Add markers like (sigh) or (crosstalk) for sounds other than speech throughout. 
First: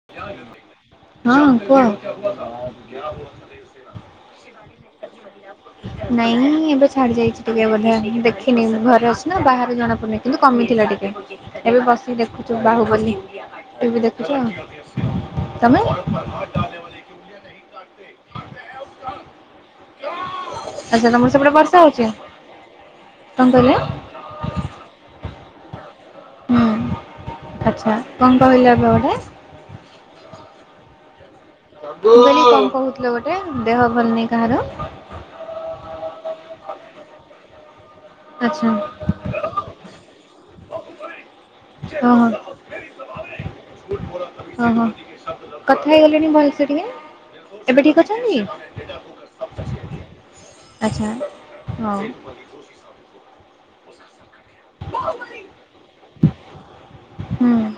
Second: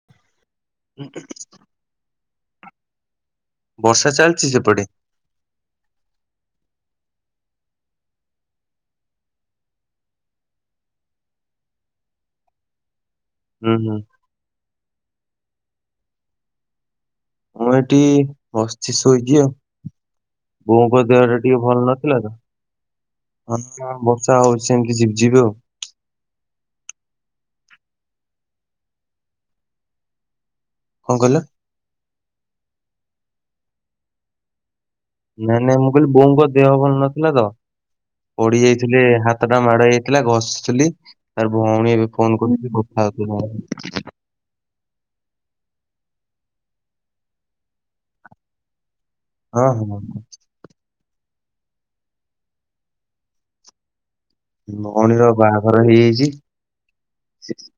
ହଁ, କୁହ। ବର୍ଷା ଚାଲଛି ସେପଟେ? ନାଇଁ ଏବେ ଛାଡି ଯାଇଛି ଟିକେ, ବଢିଆ ନାଇଁ ଦେଖିନି ମୁଁ ଘରେ ଅଛି ନା ବାହାରୁ ଜଣା ପଡୁନି। କିନ୍ତୁ କମିଥିଲା ଟିକେ ଏବେ ବସିକି ଦେଖୁଛୁ ବାହୁବଲି। ହୁଁ ହୁଁ ଟିଭି ଦେଖୁଛ? ତମେ ମୁଁ ଏଠି ବସିଛି ଶୋଇକି ଆଉ। ବୋଉଙ୍କ ଆଚ୍ଛା ଦେହ ତମର ଟା ସେପଟେ ଟିକେ ବର୍ଷା ଭଲ ହଉଛି ନଥିଲା ତ? କଣ କହିଲେ ବର୍ଷା ସେମତି ଝିପି ଝିପି ହେଉ। ହୁଁ ଆଚ୍ଛା କଣ କହିଲ ଏବେ ଗୋଟେ। କଣ କହିଲ? ବୋଲି କଣ କହୁଥିଲ ଗୋଟେ, ଦେହ ଭଲନାହିଁ କାହାର। ନାଇଁ ନାଇଁ ମୁଁ କହିଲି ବୋଉଙ୍କ ଦେହ ଭଲ ନଥିଲା ତ, ପଡି ଆଚ୍ଛା ଯାଇଥିଲେ ହାତ। ହାତଟା ମାଡ ହୋଇଯାଇଥିଲା ଘସିଥିଲି, ତାର ଭଉଣୀ ଏବେ ଓହୋ ଫୋନ କର କଥା ହଉ ଓହୋ କଥା ହେଇଗଲେଣି ଭଲସେ ଟିକେ, ଏବେ ଠିକ ଅଛନ୍ତି? ହଁ ହଁ ଆଚ୍ଛା ହଉ। ମୋ ଭଉଣୀ ର ବାହାଘର ହେଇଯାଇଛି। ହୁଁ। (unintelligible)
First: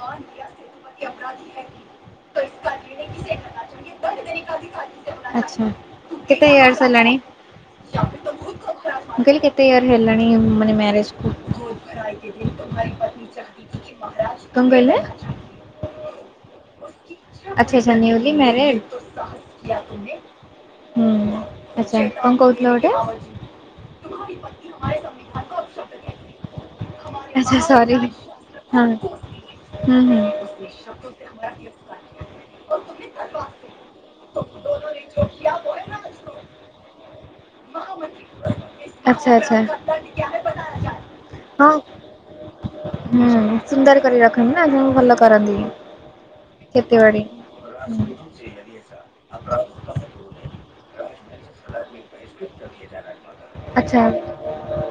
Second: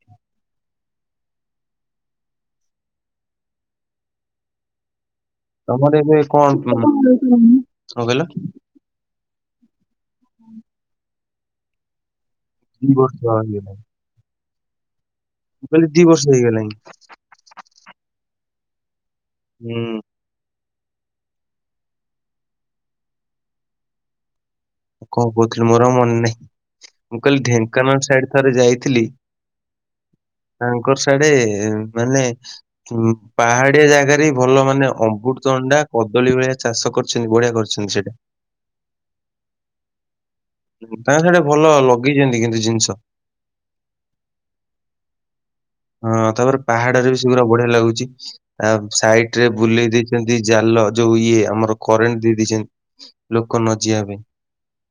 ଆଛା ତମର ଏବେ କଣ କେତେ ଉଁ, ଏଜ୍ କଣ ହେଲାଣି? କହିଲ? କଲି କେତେ ଇୟର ହେଲାଣି ମାନେ ମ୍ୟାରେଜ କୁ? (unintelligible) ବର୍ଷା ହୋଇଥିଲା? କଣ କହିଲେ? କହିଲି ଦି ବର୍ଷ ହେଇଗଲାଣି। ଆଚଛା ଆଛା ନିଉଲି ହୁଁ ମ୍ୟାରେଡ? ହୁଁ ଆଛା କଣ କହୁଥିଲ ଗୋଟେ? କଣ କହୁଥିଲି ମୋର ଆଉ ମନେ ନାହିଁ। ମୁଁ କହିଲି ଆଚ୍ଛା ସରି ଢେଙ୍କାନାଳ ହଁ ସାଇଡ ଥରେ ଯାଇଥିଲି। ହୁଁ ହୁଁ ତାଙ୍କର ସିଆଡ଼େ ମାନେ ହୁଁ ପାହାଡ଼ିଆ ଜାଗାରେହିଁ ଭଲ ମାନେ ଅମ୍ବୃତଭଣ୍ଡା କଦଳୀ ଭଳିଆ ଚାଷ କରି ଛନ୍ତି ବଢିଆ କରିଛନ୍ତି ସେଇଟା। ଆଚ୍ଛା ଆଚ୍ଛା। ତାଙ୍କର ସେଟା ହଁ ଭଲ ଲଗେଇଚନ୍ତି କିନ୍ତୁ ଜିନ୍ଷ। ହୁଁ ସୁନ୍ଦର କରି ରଖନ୍ତିନା ତେଣୁ ଭଲ କରନ୍ତି। ହଁ ତାପରେ ପାହାଡ଼ରେବି କ୍ଷେତିବାଡ଼ି ସେଗୁରା ବଢ଼ିଆ ଲାଗୁଚି। ଆଉ ସାଇଟରେ ବୁଲେଇ ଦେଇଚନ୍ତି ଜାଲ ଯୋଉ ଇଏ ଆମର କରେଣ୍ଟ ଦେଇ ଦେଇଚନ୍ତି ଲୋକ ନଯିବା ଆଚ୍ଛା ପାଇଁ।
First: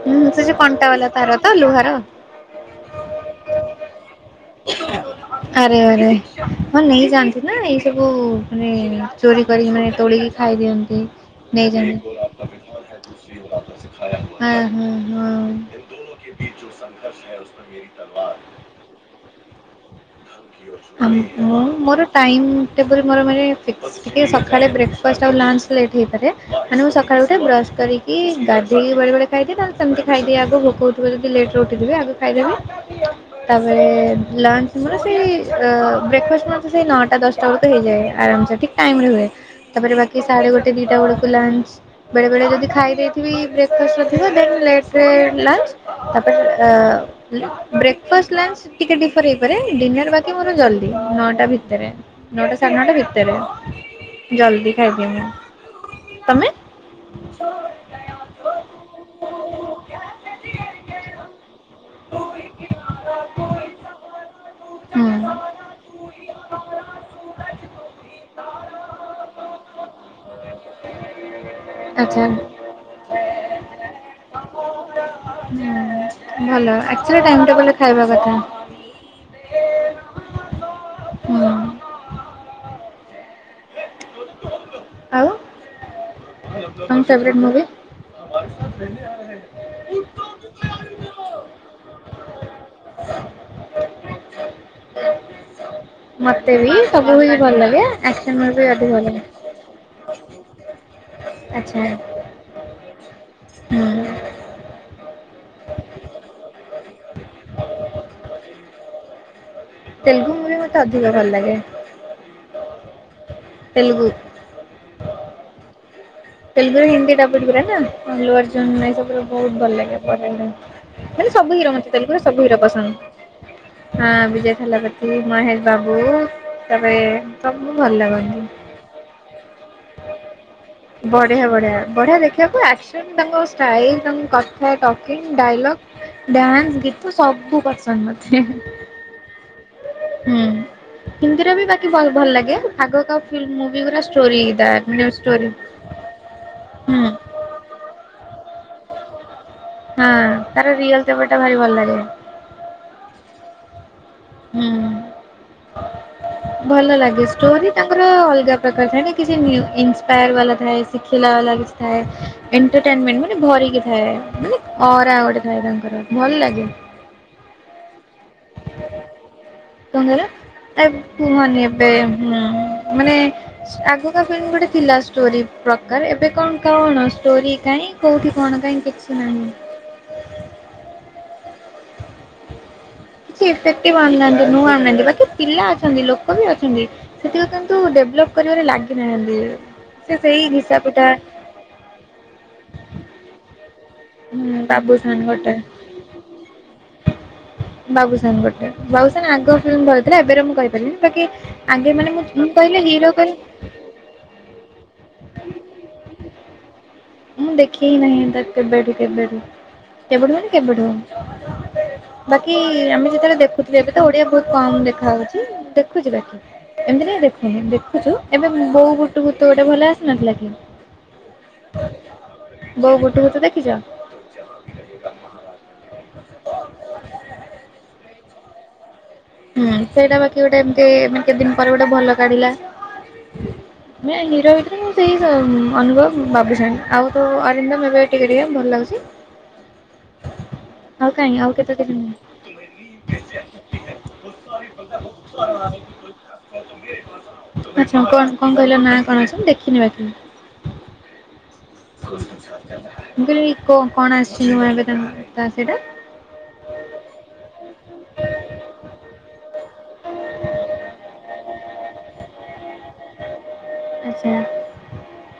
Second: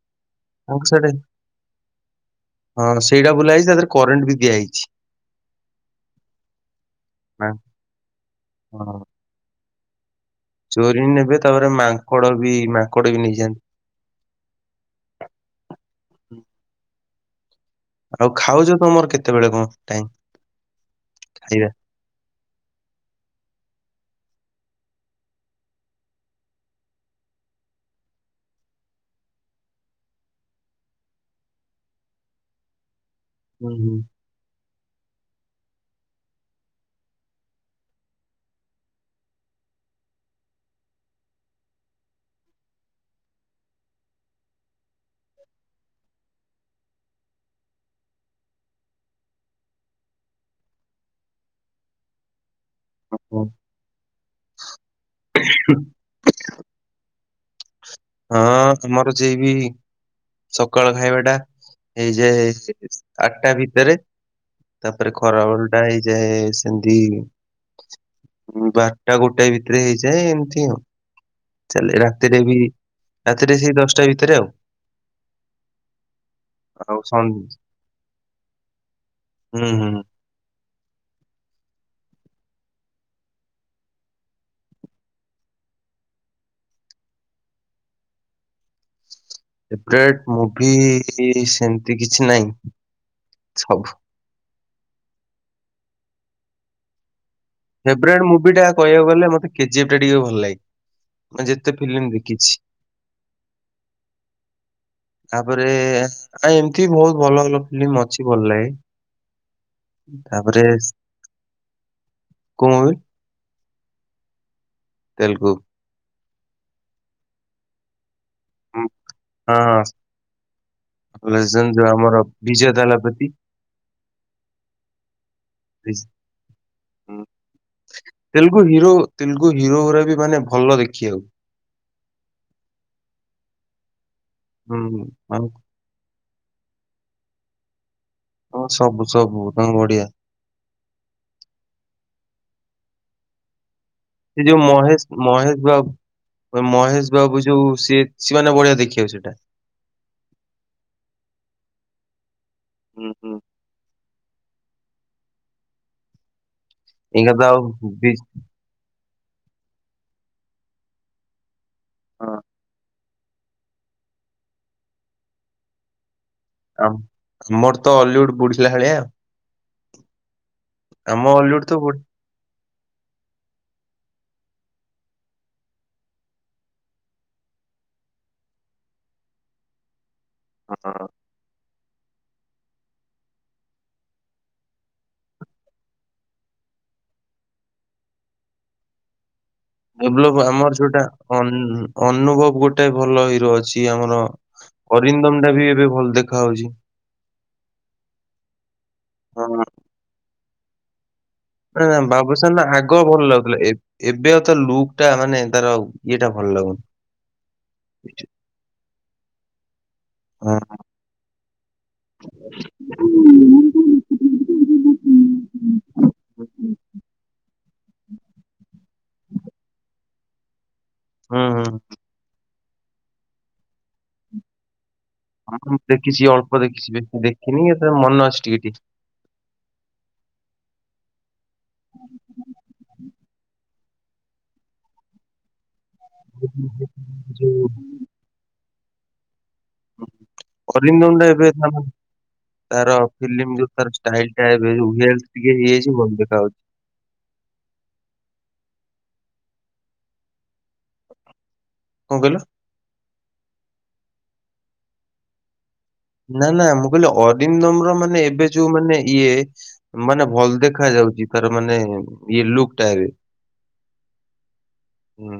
ହୁଁ ସେଯୋଉ ତାଙ୍କ ସାଡେ କଣ୍ଟାବାଲା ତାରତ ଲୁହାର? ହଁ ସେଇଟା ବୁଲା ହେଇଚି ତାଦିହରେ କରେଣ୍ଟବି ଦିଆହେଇଛି। ଆରେ ଆରେ ହଁ ନେଇ ଯାଆନ୍ତିନା ଏଇ ସବୁ ମାନେ ହଁ। ଚୋରି କରିକି ମାନେ ତୋଳିକି ଚୋରି ଖାଇଦିଅନ୍ତି। ନେବେ ତାପରେ ମାଙ୍କଡ଼ବି ମାଙ୍କଡ଼ବି ନେଇଯାଆ ଅଁ ହଁ ହଁ। ଆଉ ଖାଉଚ ତମର କେତେବେଳେ କଣ ଟାଇମ୍? ଆ ମୁଁ ଖାଇବା? ମୋର ଟାଇମ୍ ଟେବୁଲ୍ ମୋର ମାନେ ଫିକ୍ସ ଟିକେ ସଖାଳେ ବ୍ରେକ୍ଫାଷ୍ଟ ଆଉ ଲଞ୍ଚ୍ ଲେଟ୍ ହେଇପାରେ ମାନେ ମୁଁ ସକାଳୁ ଉଠେ ବ୍ରସ୍ କରିକି ଗାଧେଇକି ବେଳେ ବେଳେ ଖାଇଦିଏ ନହେଲେ ସେମିତି ଖାଇଦିଏ ଆଗ ଭୋକ ହୋ ଯଦି ଲେଟ୍ରେ ଉଠିଥିବି ଆଗ ଖାଇଦେବି ହୁଁ ତାପରେ ହୁଁ, ଲଞ୍ଚ୍ ମୋର ଏଇ ବ୍ରେକ୍ଫାଷ୍ଟ ମତେ ସେଇ ନଅଟା ଦଶଟା ବେଳକୁ ହେଇଯାଏ ଆରାମସେ ଠିକ୍ ଟାଇମରେ ହୁଏ ତାପରେ ବାକି ସାଢେ ଗୋଟେ ଦିଟା ବେଳକୁ ଲଞ୍ଚ୍ ବେଳେ ବେଳେ ଯଦି ଖାଇ ଦେଇଥିବି ବ୍ରେକ୍ଫାଷ୍ଟ ନଥିବ ଦେନ୍ ଲେଟ୍ରେ ଲଞ୍ଚ୍ ତାପରେ ଅଁ ବ୍ରେକ୍ଫାଷ୍ଟ ଲଞ୍ଚ୍ ଟିକିଏ ଡିଫର ହେଇପାରେ ଡିନର ବାକି ମୋର ଜଲ୍ଦି ନଅଟା ଭିତରେ। ନଅଟା ସାଢ଼େ ନଅଟା ହଁ। ଭିତରେ ଜଲ୍ଦି ଖାଇଦିଏ ମୁଁ। ତମେ? ହଁ ତମର ଯେଇ ବିହି ସକାଳ ଖାଇବାଟା ହୁଁ। ଏହିଯାଏ ଆଠଟା ଭିତରେ ତାପରେ ଖରା ବେଳଟା ହେଇଯାଏ ସେମିତି ବାରଟା ଗୋଟେ ଭିତରେ ହେଇଯାଏ ଏମିତି ଆଉ ଚାଲେ ଆଚ୍ଛା ହୁଁ ରାତିରେ ବି ରାତିରେ ସେଇ ଦଶଟା ଭିତରେ ଆଉ। ହୁଁ ଭଲ ଆଉ ଆକ୍ଚୁଆଲି ସନ୍ ଟାଇମ୍ ଟେବୁଲରେ ଖାଇବା କଥା। ହୁଁ ହୁଁ। ହୁଁ। ଆଉ? ତମ ଫେବରାଇଟ୍ ମୁଭି? ଫେବରାଇଟ୍ ମୁଭି ସେମିତି କିଛି ନାଇଁ ସବୁ ମତେବି ସବୁ ମୁଭି ଭଲ ଲାଗେ ଆକ୍ସନ ଉରାବି ଅଧିକ ଭଲ ଲାଗେ। କେଜିଏଫଟା ଟିକେ ଭଲ ଲାଗେ ମୁଁ ଯେତେ ଆଚ୍ଛା ଫିଲ୍ମ ଦେଖିଛି। ହୁଁ ତାପରେ ଆ ଏମିତି ବହୁତ୍ ଭଲ ଭଲ ଫିଲ୍ମ ଅଛି ଭଲ ଲାଗେ। ତେଲୁଗୁ ମୁଭି ତାପରେ ମତେ ଅଧିକ ଭଲ ଲାଗେ କୋଉ ମୁଭି ତେଲୁଗୁ ତେଲୁଗୁ। ତେଲଗୁର ହିନ୍ଦୀଟା ଡବଲ୍ ଗୁରାନା ଆଲୁଅର୍ଜୁନ (unintelligible) ସବୁଠୁ ବହୁତ୍ ଭଲ ହଁ। ଲାଗେ ମାନେ ସବୁ ହିରୋ ଲେଜେଣ୍ଡ ଯୋଉ ମତେ ଆମର ତେଲୁଗୁରେ ସବୁ ହିରୋ ବିଜୟ ତାଲାପତି ପସନ୍ଦ। ହଁ ବିଜୟ ଥେଲପତି ମହେଶ ବାବୁ ବିଜ୍ ତାପରେ ଉଁ ସବୁ ଭଲ ଲାଗନ୍ତି। ତେଲୁଗୁ ହିରୋ। ତେଲୁଗୁ ହିରୋ ଉରା ବି ମାନେ ଭଲ ଦେ ବଢିଆ ବଢିଆ ବଢ଼ିଆ ଦେଖିବାକୁ ଆକ୍ସନ ତାଙ୍କ ଷ୍ଟାଇଲ ତାଙ୍କ କଥା ହୁଁ ଟକିଂ ଆଉ ଡାଇଲଗ୍। ଡ୍ୟାନ୍ସ ଗୀତ ସବୁ ପସନ୍ଦ ମ ହଁ ସବୁ ସବୁ ତମ ବଢିଆ। ହୁଁ ହିନ୍ଦୀରେ ବି ବାକି ଭଲ ଲାଗେ ଆଗ ମୋଭି ଗୁଡା ଯିଏ ମହେଶ୍ ମହେଶ୍ ବା ହୁଁ ମହେଶ୍ ବାବୁ ଯୋଉ ସିଏ ସିବାନି ଭଳିଆ ଦେଖିବାକୁ ସେଇଟା। ହଁ ତାର ରୟଲ ତେବର୍ ଟା ଭାରି ଭଲ ଲାଗେ। ହୁଁ ହୁଁ। ହଁ ଭଲ ଲାଗେ ଏଇନା ତ ଆଉ ଷ୍ଟୋରି ତାଙ୍କର ବି ଅଲଗା ସେଟା ଛାଡିକି ସେ ନିୟୁ ଇନଷ୍ପାୟାର ହଁ ଏଣ୍ଟେଟେନମେଣ୍ଟେ ନା ଭରିକି ଥାଏ ମାନେ ଅରା ଗୋଟେ ଥାଏ ତାଙ୍କର ଭଲ ଲାଗେ। ଆମର ତ ଓଲ୍ଡିଉଡ୍ ବୁଡିଲା ଭଳିଆ ଆଉ। କଣ କହିଲ ନାଇଁ ଆମ ଅଲିଉଡ କୁହନି ତ ଏବେ ବୁଡ୍ ହୁଁ ମାନେ ଆଗକା ଫିଲ୍ମ ଗୋଟେ ଥିଲା ଷ୍ଟୋରି। ପ୍ରକାର ଏବେ କଣ କଣ ଷ୍ଟୋରି କାହିଁ କୋଉଠି କଣ କାଇହିଁ କିଛି ନାହିଁ। ହଁ। କିଛିଇଫେକ୍ଟିଭ ଆଣୁନାହାନ୍ତି ନୂ ଆଣୁନାହାନ୍ତି ବାକି ପିଲା ଅଛନ୍ତି ଲୋକ ବି ଅଛନ୍ତି। ସେଠିକ କିନ୍ତୁ ଡେଭଲପ କରିବାରେ ଲାଗିନାହାନ୍ତି। ସେ ସେଇ ଡେଭଲପ ଆମର ଘିସା ଯୋଉଟା ପିଟା ଅନୁଭବ ଗୋଟେ ଭଲ ହିରୋ ଅଛି ଆମର ହଁ ବାବୁସାନ ଅରିନ୍ଦମ ଟା ଗୋଟେ ବି ଏବେ ଭଲ ଦେଖା ହୋଉଚି। ବାବୁସାନ ଗୋଟେ ବାବୁସାନ ଆଗ ହଁ ଫିଲ୍ମ ଏବେ ମୁଁ କହିପାରିନି ବାକି ନା ଆଗେ ନା ମାନେ ମୁଁ ମୁଁ ବାବୁସାନ ନା କହିଲେ ଆଗ ହିରୋ ଭଲ କହିଲେ ଲାଗୁଥିଲା ଏ ଏବେ ଆଉ ତ ଲୁକ୍ ଟା ମାନେ ତା ଦଟ ଇଏଟା ଭଲ ଲାଗୁନି। ମୁଁ ଦେଖେ ନାହିଁ ତା କେବେଠୁ କେବେଠୁ କେବେଠୁ ମାନ ହଁ। କେବେଠୁ। ବାକି ହୁଁ ଆମେ ଯେତେବେଳେ ଦେଖୁଥିଲେୁ ଏବେ ତ ଓଡିଆ ବହୁତ କମ୍ ଦେଖା ଦେଖୁଛି ବାକି। ଏମିତି ନାଇଁ ଦେଖୁନି ଦେଖୁଛୁ ଏବେ ବୋଉ ବୁଟୁ ଭୂତ ଗୋଟେ ଭଲ ଆସିନଥିଲା କି। ହୁଁ ହୁଁ। ବୋଉ ବୁଟୁ ଭୂତ ଦେଖିଛ? ହଁ ମୁଁ ଦେଖି ଅଳ୍ପ ଦେଖିଛି ବେଶୀ ଦେଖିନି ଏ ତ ମନ ଅଛି ଟିକେ ଟିକେ। ହୁଁ ସେଇଟା ବାକି ଗୋଟେ ଏମତି କେତେ ଦିନ ପରେ ଗୋଟେ ଭଲ କାଢିଲା। ନା ହିରୋ ଭିତରେ ମୁଁ ସେଇ ଅନୁଭବ ବାବୁସାନ୍ ଆଉ ତ ଯୋଉ ଅରିନ୍ଦମ୍ ଏବେ ଟିକେ ଟିକେ ଭଲ ଲାଗୁଛି। ଆଉ ଅରିନ୍ଦମ୍ ଟା କାହିଁ ଆଉ ଏବେ କେତେ ଦିନ ତାର ଫିଲ୍ମ ଯୋଉ ତାର ଷ୍ଟାଇଲ ଟା ଏବେ ଯୋଉ ହେଥ୍ଲ ଟିକେ ହେଇଯାଇଛି ଭଲ ଦେଖା ଯାଉଛି। ଆଚ୍ଛା କଣ କଣ କହିଲା ନା କଣ ଅଛନ୍ତି ଦେଖିନି ବାକି। ମୁଁ କଣ କହିଲ? କହିଲି କଣ ଆସିଛି ନୂଆ ଏବେ ତା ତା ସେଇଟା? ନା ନା ମୁଁ କହିଲି ଅରିନ୍ଦମ ର ମାନେ ଏବେ ଯୋଉ ମାନେ ଇଏ ମାନେ ଭଲ ଦେଖାଯାଉଛି ତାର ମାନେ ଇଏ ଲୁକ୍ ଟା ଏବେ। ଆଛା। ହୁଁ।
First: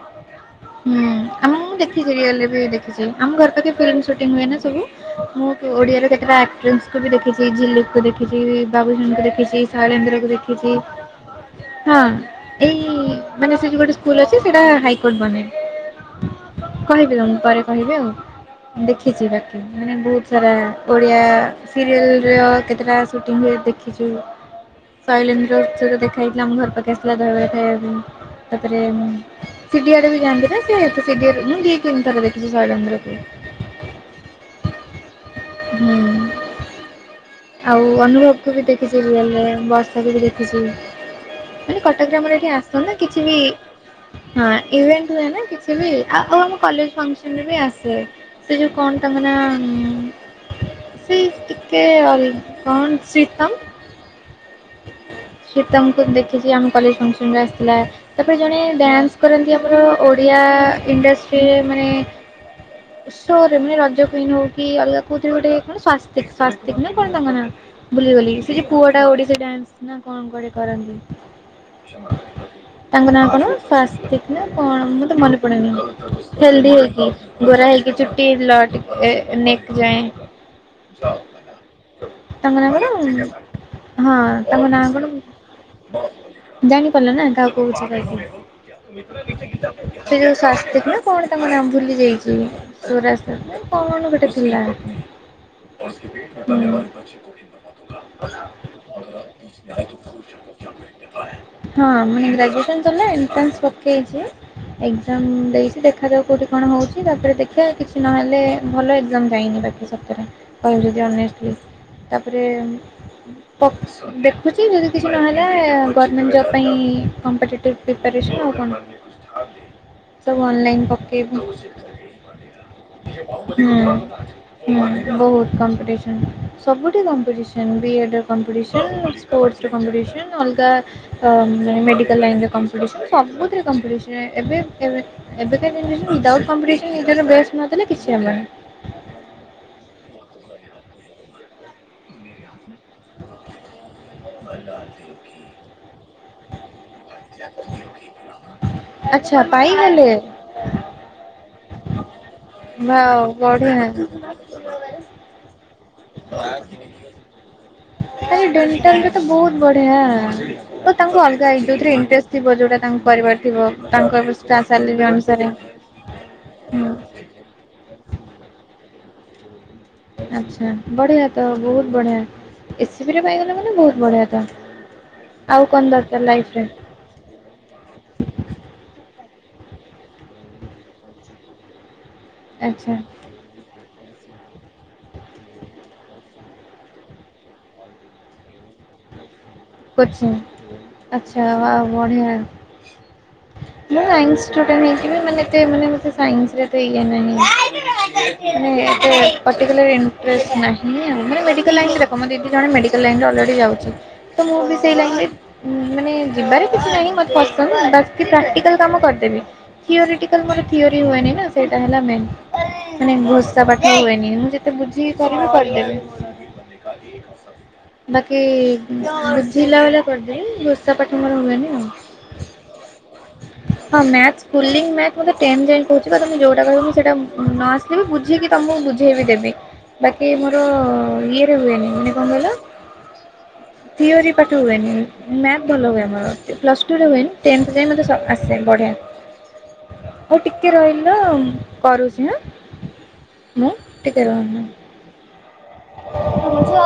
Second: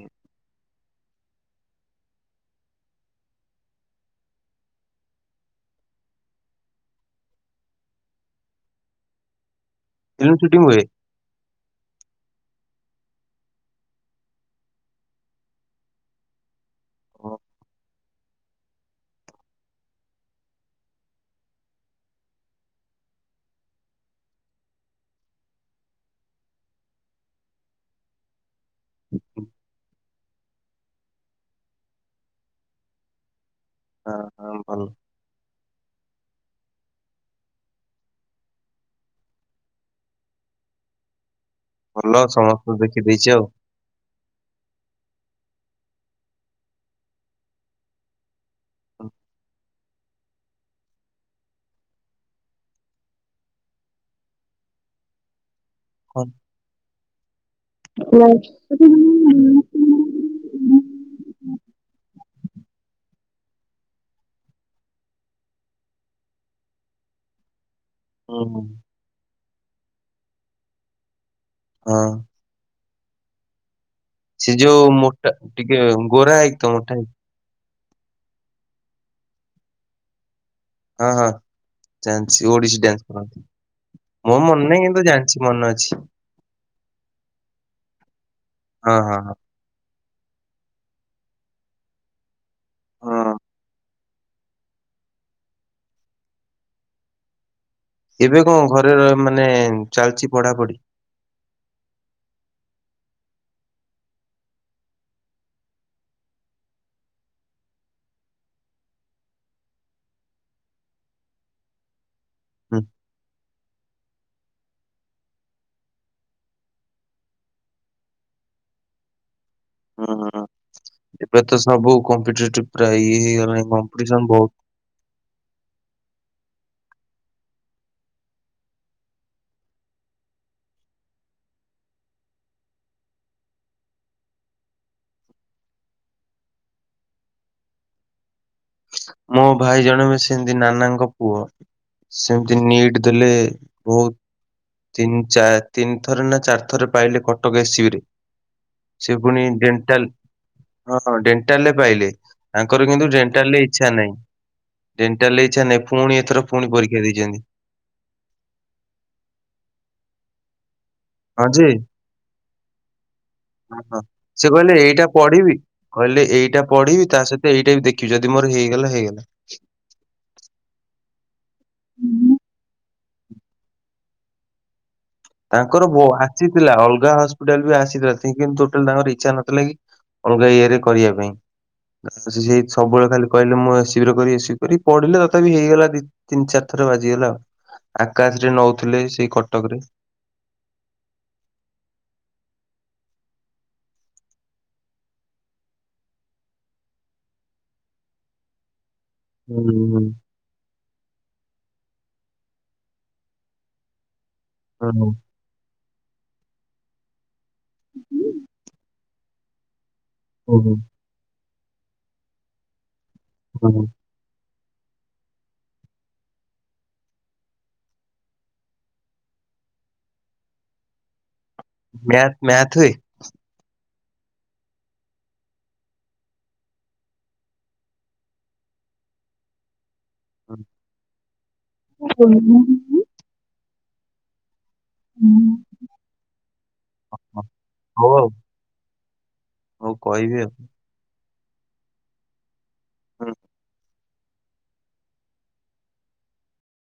ମୁଁ ଦେଖିଛି ରିଏଲ୍ ରେ ବି ଦେଖିଛି ଆମ ଘର ପାଖେ ଫିଲ୍ମ୍ ସୁଟିଙ୍ଗ ହୁଏ ନା ସବୁ ମୁଁ ଓଡିଆରେ କେତେଟା ଆକ୍ଟ୍ରିସକୁ ବି ଦେଖିଛି ଝିଲୁୁ ଦେଖିଛି ବାବୁସାନଙ୍କୁ ଦେଖିଛି ଶୈଳନ୍ଦ୍ରର ଙ୍କୁ ଫିଲ୍ମ ସୁଟିଂ ହୁଏ? ଦେଖିଛି। ହଁ ଏଇ ମାନେ ସେଠି ଗୋଟେ ସ୍କୁଲ ଅଛି ସେଇଟା ହାଇକୋର୍ଟ ବନେ। କହିବି ହଁ ତମେ ପରେ କହିବେ ଆଉ। ଦେଖିଛି ବାକି ମାନେ ବହୁତ ସାରା ଓଡିଆ ସିରିଏଲ୍ର କେତେଟା ସୁଟିଂ ହୁଏ ଦେଖିଛି। ଶୈଳନ୍ଦ୍ରର ଦେଖା ହେେଇଥିଲା ଆମ ଘର ପାଖେ ଆସିଲା ଧ ଖାଇବା ପାଇଁ (unintelligible) ତାପରେ ସିଡିଆଡେ ବି ଯାଆନ୍ତି। ସେ ତ ସେ (unintelligible) ମୁଁଡିି କେମି ତା ଦେଖ କିଛି (unintelligible) ଶୈଳନ୍ଦ୍ରରକୁ। ହଁ ହଁ ଭଲ। ହୁଁ। ଆଉ ଅନୁଭବକୁ ବି ଦେଖିଛି ରିଅଲ ରେ, ବର୍ଷାକୁ ବି ଦେଖିଛି। ମାନେ କଟକ ରେ ଭଲ ଆମର ଏଠି ସମସ୍ତଙ୍କୁ ଆସନ୍ତି ଦେଖି କିଛି ଦେଇଛି ବି ଆଉ। ହଁ ଇଭେଣ୍ଟ ହୁଏ ନା। କିଛି ବି, ଆ ଆଉ ଆମ କଲେଜ ଫଙ୍କସନ୍ ରେ ବି ଆସେ। ସେ ଯେଉ କଣ ତାଙ୍କ ନା ଉଁ ସେ ଟିକେ ଅଲ୍ କଣ ଶ୍ରୀତମ୍ ଶୀତମକୁ ହଁ ଦେଖିଛି ଆମ କଲେଜ ଫଙ୍କସନରେ ଆସିଥିଲା, ହୁଁ ତାପରେ ଜଣେ ଡ୍ୟାନ୍ସ କରନ୍ତି ଆମ ଓଡିଆ ଇଣ୍ଡଷ୍ଟ୍ରି ରେ ମାନେ ସୋ ରେ ମାନେ ରଜ କୁଇନ୍ ହଉ, କି ଅଲଗା କୋଉଥିରେ ଗୋଟେ କଣ ସ୍ୱାସ୍ତିକ ସ୍ୱାସ୍ତିକ ନା କଣ ତାଙ୍କ ନାଁ ଭୁଲିଗଲି ସେ ଯେ ପୁଅ ଟା ଓଡିଶୀ ଡ୍ୟାନ୍ସ, ନା କଣ ଗୋଟେ ହଁ କରନ୍ତି ତାଙ୍କ ନାଁ କଣ ସ୍ଵାସ୍ତିକ ନା ସେ ଯୋଉ କଣ ମୁଁ ତ ମୋଟା ମନେ ପଡନି ଟିକେ ଗୋରା ହେଇକି ତ ହେଲ୍ଦି ମୋଟା ହୋଇକି। ହେଇକି ଗୋରା ହେଇକି ଚୁଟି ଲ ଟେ ନେକ୍ ଯାଏ। ହଁ ହଁ ଜାଣିଛି, ତାଙ୍କ ନାଁ ଓଡିଶୀ କଣ? ଡ୍ୟାନ୍ସ କରନ୍ତି। ହଁ ମୋ ମନେ ତାଙ୍କ ନାଁ ନାହିଁ କିନ୍ତୁ କଣ ଜାଣିଛି ମନେ ଅଛି ଜାଣିପାରିଲ ନା କାହାକୁ କହୁଛି କହିକି? ହଁ ହଁ ହଁ। ସେ ଯୋଉ ସ୍ଵାସ୍ତିକ ନା କଣ ତାଙ୍କ ନଁ ଭୁଲି ଯାଇଛି। ସ୍ବରାଜ ହଁ (unintelligible) କଣ ଗୋଟେ ଥିଲାଁ ଏବେ କଣ ଘରେ ର ମାନେ ଚାଲିଛି ପଢାପଢି? ହଁ ମାନେ ଗ୍ରାଜୁଏସନ ସରିଲା ଇଣ୍ଟର୍ନାସ ପକେଇଛି ଏକ୍ଜାମ ଦେଇଛି ଦେଖାାଯାଉ କଉଠି କଣ ହଉଛି, ତାପରେ ଦେଖିବା କିଛି ନହେଲେ ଭଲ ଏକ୍ଜାମ ଯାଇନି ବାକି। ସତରେ କହିବ ଯଦି ଅନେଷ୍ଟଲି ତାପରେ ହୁଁ ଦେଖୁଛି ଯଦି କିଛି ନହେଲା ଗଭର୍ଣ୍ଣମେଣ୍ଟ୍ ଜବ୍ ପାଇଁ କମ୍ପିଟେଟିଭ୍ ପ୍ରିପାରେସନ୍ ଆଉ କଣ। ହୁଁ ହୁଁ। ସବୁ ଅନଲାଇନ୍ ପ ଏବେ ତ ସବୁ କମ୍ପିଟେଟିଭ୍ ପୁରା ଇଏ ହେଇଗଣି କମ୍ପିଟିସନ୍ ବହୁତ। ହୁଁ ବହୁତ କମ୍ପିଟିସନ, ସବୁଠୀ କମ୍ପିଟିସନ ବିଏଡ କମ୍ପିଟିସନ୍ ସ୍ପୋର୍ଟସର କମ୍ପିଟିସନ୍ ଅଲଗା ଅ ମେଡିକାଲ ଲାଇନ ରେ କମ୍ପିଟିସନ ସବୁଥିରେ କମ୍ପିଟିସନ୍ ଏବେ ଏବେ ଏବେ (inaudible) ୱିଥଆଉଟ୍ କମ୍ପିଟିସନ୍ ନିଜର ବେଷ୍ଟ ନ ଦେଲେ କିଛି ହବନି। ମୋ ଭାଇ ଜଣେ ସେମତି ନାନାଙ୍କ ପୁଅ ସେମିତି ନିଟ୍ ଦେଲେ ବହୁତ ତିନି ଚା ତିନି ଥର ନା ଚାରି ଥର ପାଇଲେ କଟକ ଏସିବି ରେ। ସେ ଆଚ୍ଛା ପୁଣି ପାଇଗଲେ ଡେଣ୍ଟାଲ ହଁ ଡେଣ୍ଟାଲରେ ପାଇଲେ। ତାଙ୍କର କିନ୍ତୁ ୱାଓ ଡେଣ୍ଟାଲ ରେ ଇଚ୍ଛା ବଢ଼ିଆ। ନାହିଁ ଡେଣ୍ଟାଲ ରେ ଇଚ୍ଛା ପୁଣି ଏଥର ପୁଣି ପରୀକ୍ଷା ଦେଇଛନ୍ତି। ଆରେ ଡେଣ୍ଟଲ ବି ତ ବହୁତ ବଢିଆ। ଓ ତାଙ୍କୁ ହଁ ଅଲଗା ଯେ ଯୋଉଥିରେ ଇଣ୍ଟେରେଷ୍ଟେ ଥିବ ଯୋଉଟା ତାଙ୍କ କରିବାର ଥିବ ହଁ ତାଙ୍କ ସେ କହିଲେ ଷ୍ଟାସାଲିନ୍ ଏଇଟା ଅନୁସାରେ। ପଢିବି କହିଲେ ଏଇଟା ହୁଁ ପଢିବି, ତା ସହିତ ଏଇଟା ବି ଦେଖିବି ଯଦି ମୋର ହେଇଗଲା ହେଇଗଲା। ଆଚ୍ଛା ବଢିଆ ତ ବହୁତ ବଢିଆ। ଏସିବିରେ ପାଇଗଲେ ମାନେ ବହୁତ ବଢିଆ ଚାନେସ୍। ତାଙ୍କର ବୋ ଆଜି ଥିଲା ଅଲଗା ହସ୍ ଟୋଟାଲବି ଆସିନଥିଲା ସେ କିନ୍ତୁ ଟୋଟାଲ ତାଙ୍କର ଇଚ୍ଛା ନଥିଲା କି ଅଲଗା ଇଏରେ କରିବା ପାଇଁ। ସେଇ ଆଚ୍ଛା ସବୁବେଳେ ଖାଲି କହିଲେ ମୁଁ ଏସିବି ରେ କରିଵି ଏସିବି କରିବି ପଢିଲେ ତଥାପି ହେଇଗଲା ଦି ତିନି ଚାରି ଥର ବାଜିଗଲା ଆଉ। ଆକାଶ ରେ ନଉଥିଲେ ସେଇ କଟକ ରେ। କୋଚିଂ ଙ୍ଗି ଆଚ୍ଛା ବା ବଢ଼ିଆ। ମୁଁ ସାଇନ୍ସି ଷ୍ଟୁଡେଣ୍ଟେ ହେଇକି ବି ମାନେ ଏତେ ମାନେ ମୋତେ ସାଇନ୍ସିରେ ଏତେ ଇଏ ନାହିଁ। ମାନେ ଏତେ ହୁଁ ପର୍ଟିକୁଲାର ଇନ୍ ଷ୍ଟ୍ରେସେ ନାହିଁ ଆଉ, ମାନେ ମେଡିକାଲ ଲାଇନ ରେ ଦେଖ ମୋ ଦି ଦି ଜଣ ମେଡିକାଲ ଲାଇନ ରେ ଅଲରେଡି ଯାଉଛି। ତ ମୁଁ ବି ସେଇ ହୁଁ ଲାଇନ୍ ରେ ମାନେ ଯିବାରେ କିଛି ନାହିଁ ମୋତେ ପ ତମେ ପ୍ରାଟି ପ୍ରାଟିକାଲ କାମ କରିଦେବି ଥିଓରେଟିକାଲ ହୁଁ ମୋର‌ ହୁଁ ଥିଓରି ହୁଏନି ନା ସେଇଟା ହେଲା ମେନ୍ ଘୋଷା ହୁଁ ପାଠ ହୁଏନି ମୁଁ ଯେ ବୁଝିକି କରିବି କରିଦେଵି ବାକି ଵୁଝିଲା ବାଲା କରିଦେବି ଘୋଷା ପାଠ ମୋର ହୁଏନି। ଆଉ। ମ୍ୟାଥ ମ୍ୟାଥ ହୁଏ? ହଁ ମ୍ୟାଥ ପୁଲିଙ୍ଗ ମ୍ୟାଥ ମତେ ଟେନେ ଯାଏଁ କହୁଛି ପା ତମେ ଯୋଉଟା କହିବ ସେଟା ନଆସ କେବେ ବୁଝିକି ତୁମକୁ ବୁଝେଇବି ଦେବି ବାକି ହୁଁ। ମୋର ଇଏରେ ହୁଏନି ମାନେ କଣ କହିଲ? ଥିଓରି ପାଠ ହୁଏନି। ମ୍ଯାଥ ଭଲ ହୁଏ ମୋର ପ୍ଲସ୍ ଟୁରେ ହୁଏନି ଟେନେଥେ୍ ଯାଇ ହଉ ମତେ ଆଉ ଆସେ ବଢିଆ। ହଉ ଟିକେ ରହିଲ କରୁଛି ହାଁ ଆଉ। ମୁଁ। ଟିକେ ରହ। (inaudible)